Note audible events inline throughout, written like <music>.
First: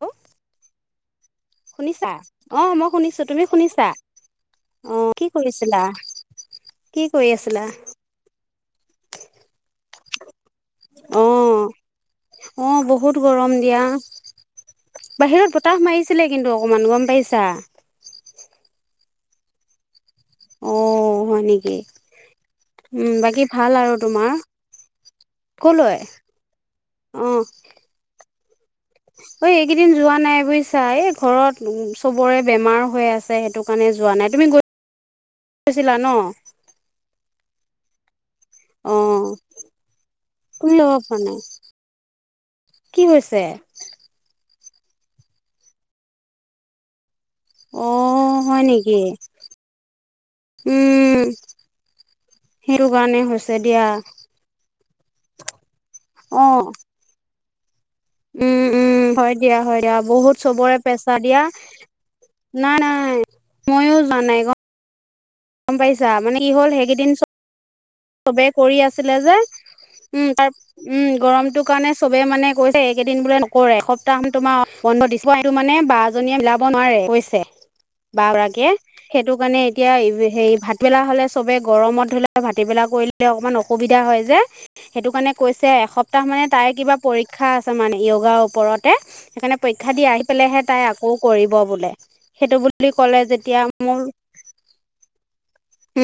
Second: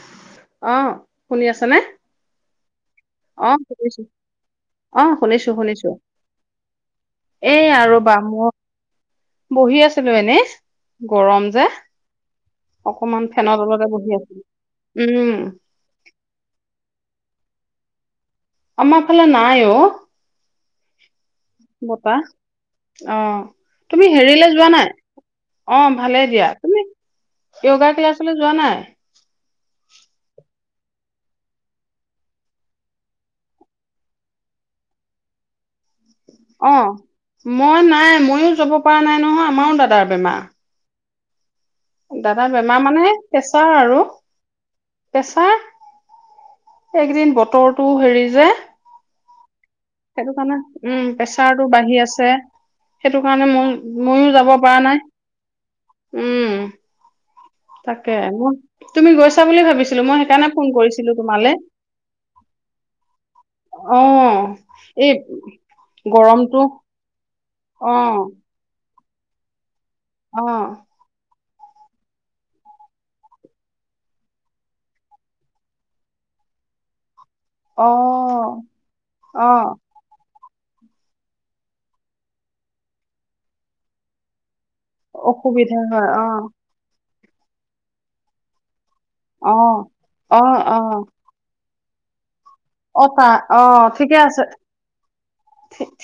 Hello অঁ শুনি আছ নে? শুনিছা? অঁ মই শুনিছো, তুমি আহ শুনিছা? শুনিছো, অঁ আহ কি শুনিছো কৰিছিলা? শুনিছো। কি কৰি এ আছিলা? আৰু বা মই বহি আছিলো এনে। গৰম অঁ যে। অঁ বহুত অকমান গৰম ফেনৰ দিয়া। তলতে বহি আছিলো উম বাহিৰত বতাহ মাৰিছিলে কিন্তু অকণমান গম পাইছা? আমাৰ ফালে নাই অঁ। অঁ হয় নেকি? বপাহ, উম বাকী অঁ ভাল আৰু তুমি তোমাৰ? হেৰিলৈ যোৱা নাই? অঁ কলৈ? ভালেই দিয়া, তুমি অঁ য়গা ক্লাছলৈ যোৱা নাই? ঐ এইকেইদিন যোৱা নাই বুজিচা, এই ঘৰত চবৰে বেমাৰ হৈ আছে সেইটো কাৰণে যোৱা নাই? তুম তুমি গৈছিলা ন? অঁ, মই নাই ময়ো যাব পৰা নাই নহয় আমাৰো দাদাৰ বেমাৰ। হয় নাই? দাদা বেমাৰ কি মানে হৈছে? পেছাৰ আৰু। পেচাৰ, এদিন বতৰটো হেৰি অঁ যে হয় নেকি? সেইটো কাৰণে উম, প্ৰেচাৰতটো বাঢ়ি আছে। সেইটো কাৰণে মই ময়ো যাব পৰা নাই। উম অ', তাকে মই উম উম তুমি হয় গৈছা দিয়া বুলি হয় দিয়া ভাবিছিলো মই বহুত সেইকাৰণে ফোন চবৰে কৰিছিলো পেচা দিয়া। তোমালে নাই নাই। মইয়ো অ যোৱা নাই ক। এই গম পাইছা মানে ই গৰমটো হ'ল সেইকেইদিন চ। অ চবে কৰি আছিলে যে উম অ তাৰ উম গৰমটো। কাৰণে চবে মানে কৈছে। এই কেইদিন বোলে। নকৰৰে এসপ্তাহ তোমাৰ বন্ধ দি এইটো মানে বাৰজনী। নৈ অ বা গৰাকীয়ে সেইটো অ কাৰণে এতিয়া হে। ভাতবেলা হ'লে চবেই গৰমত ধৰি লওক ভাটবেলা কৰিলে অকণমান অসুবিধা হয় যে। সেইটো কাৰণে কৈছে অসুবিধা হয় অ এসপ্তাহ মানে তাই কিবা পৰীক্ষা আছে মানে য়োগাৰ ওপৰত। অ সেইকাৰণে পৰীক্ষা দি আহি অ পেলাইহে অ তাই আকৌ কৰিব বোলে। সেইটো বুলি অ' ক'লে তা যেতিয়া অ' মোৰ ঠিকে আছে।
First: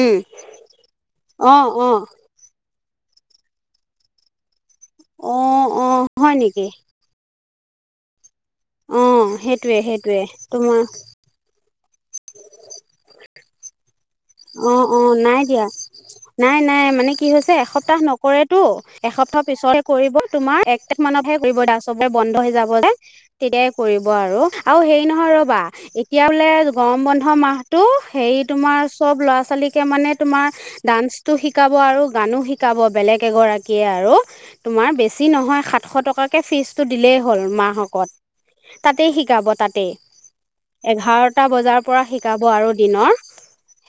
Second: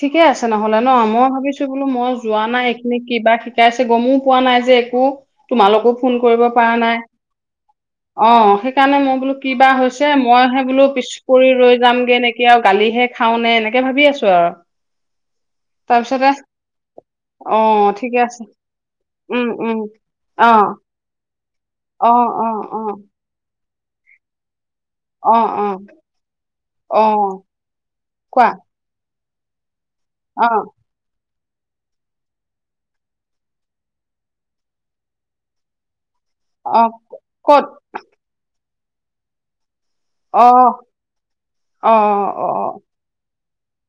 উম আছে নহলে ন মই অ ভাবিছো বোলো অ মই যোৱা নাই। প কিবা শিকাইছে গমো পোৱা নাই যে একো অ অ তোমালোকো ফোন হয় কৰিব নেকি পৰা নাই। অ, সেইকাৰণে অ মই বোলো কি বা সেইটোৱে হৈছে সেইটোৱে মইহে তোমাৰ বোলো পিছ পৰিৰি ৰৈ। যামগে নেকে আৰু গালিহে খও নে এনেকে ভাবি আছো। আৰু অ- অ নাই দিয়া। তাৰপিছতে নাই নাই মানে কি হৈছে? অ', এসপ্তাহ ঠিকে আছে নকৰেতটো এসপ্তাহ উম, পিছত উম। কৰিব তোমাৰ। অ', প্ৰত্যেক মানতহে কৰিব দা সবে অ', বন্ধ হৈ অ', যাব যে অ', তেতিয়াই কৰিব আৰু। আৰু হেৰি নহয় অ', ৰ'বা অ', এতিয়া বোলে গৰম বন্ধ অ', মাহটো হেইৰি কোৱা তোমাৰ। চব লৰা ছোৱালীকে মানে তোমাৰ অ', দান। শিকাব আৰু গানো শিকাব। বেলেগ এগৰাকী আৰু তোমাৰ সাত শ টকা কৈ। তাকে ফিজ অ', টো দিলেই হ'ল ক'ত মাহকত তাতেই শিকাব তাতেই। অ', এঘাৰটা বজাৰ পৰা অ', শিকাব অ', আৰু দিনৰ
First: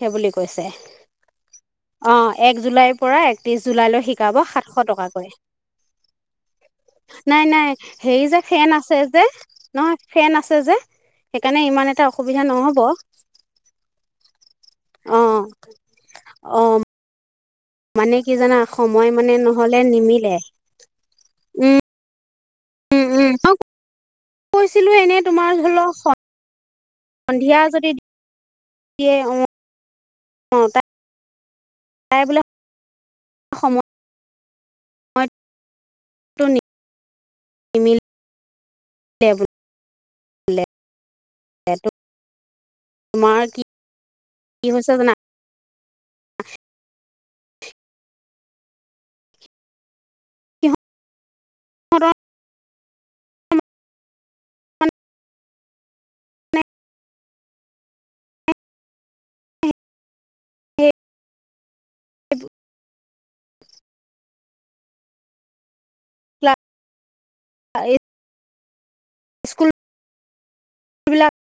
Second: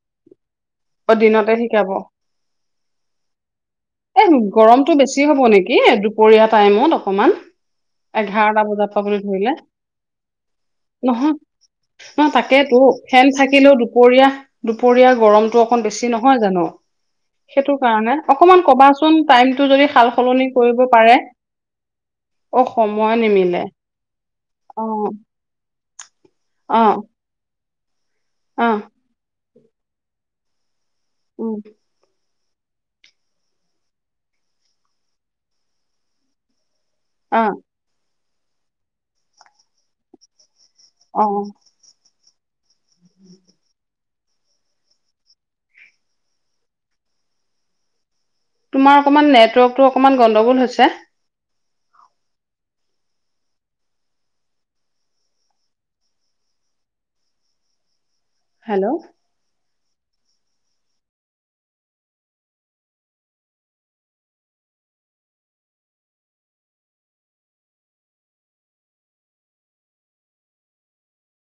সেইব কয়। অ', দিনতে শিকাব অ' এক জুলাইৰ পৰা একত্ৰিশ। জুলাইলৈ এ শিকাব সাতশ গৰমটো বেছি টকাকৈ হ'ব নেকি দুপৰীয়া টাইমত অকমান নাই নাই হে যে। এঘাৰটা ফেন বজাৰ আছে পৰা বুলি যে ধৰিলে নহয় ফেন আছে যে। নহয় সেইকাৰণে ইমান এটা নহ অসুবিধা তাকেই তো নহ'ব ফেন থাকিলেও দুপৰীয়া। দুপৰীয়া অ গৰমটো অকণ বেছি নহয় অ জানো সেইটো কাৰণে মানে কি জানা অকণমান। সময় ক'বাচোন মানে টাইমটো নহ'লে যদি সাল নিমিলে সলনি কৰিব পাৰে। উম অ, উম সময় উম মই নিমিলে। অ কৈছিলো এনে তোমাৰ ধৰিলকখন। অ সন্ধিয়া যদি। অ এতিয়া অ'। অ, তাই। উম। তাই বোলে। সময়। হয়। তুনি। অ'। ব <unintelligible> অ'। তোমাৰ কি - কি হৈছে ন। তোমাৰ অকমান নেটৱৰ্কটো। অকমান গণ্ডগোল হৈছে। হয় থৌ। মানে হেল্ল', এই। এই। স্কুল বিলাক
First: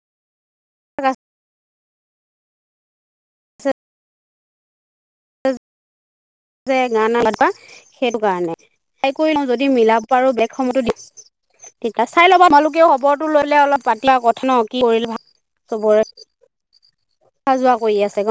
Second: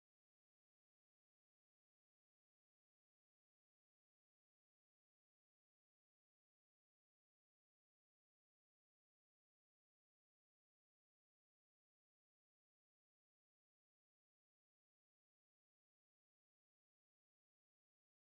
ক্লাছ। <inaudible> যে গানা লগোৱা সেইটো কাৰণে। সেই কৰি লওঁ যদি মিলাব আৰু বেগ সময়তো দিম। তেতিয়া চাই ল'ব তোমালোকেও খবৰটো ললে অলপ পাতলা কথা ন কি কৰিলে ভাল। চবৰে অহা যোৱা কৰি আছে গম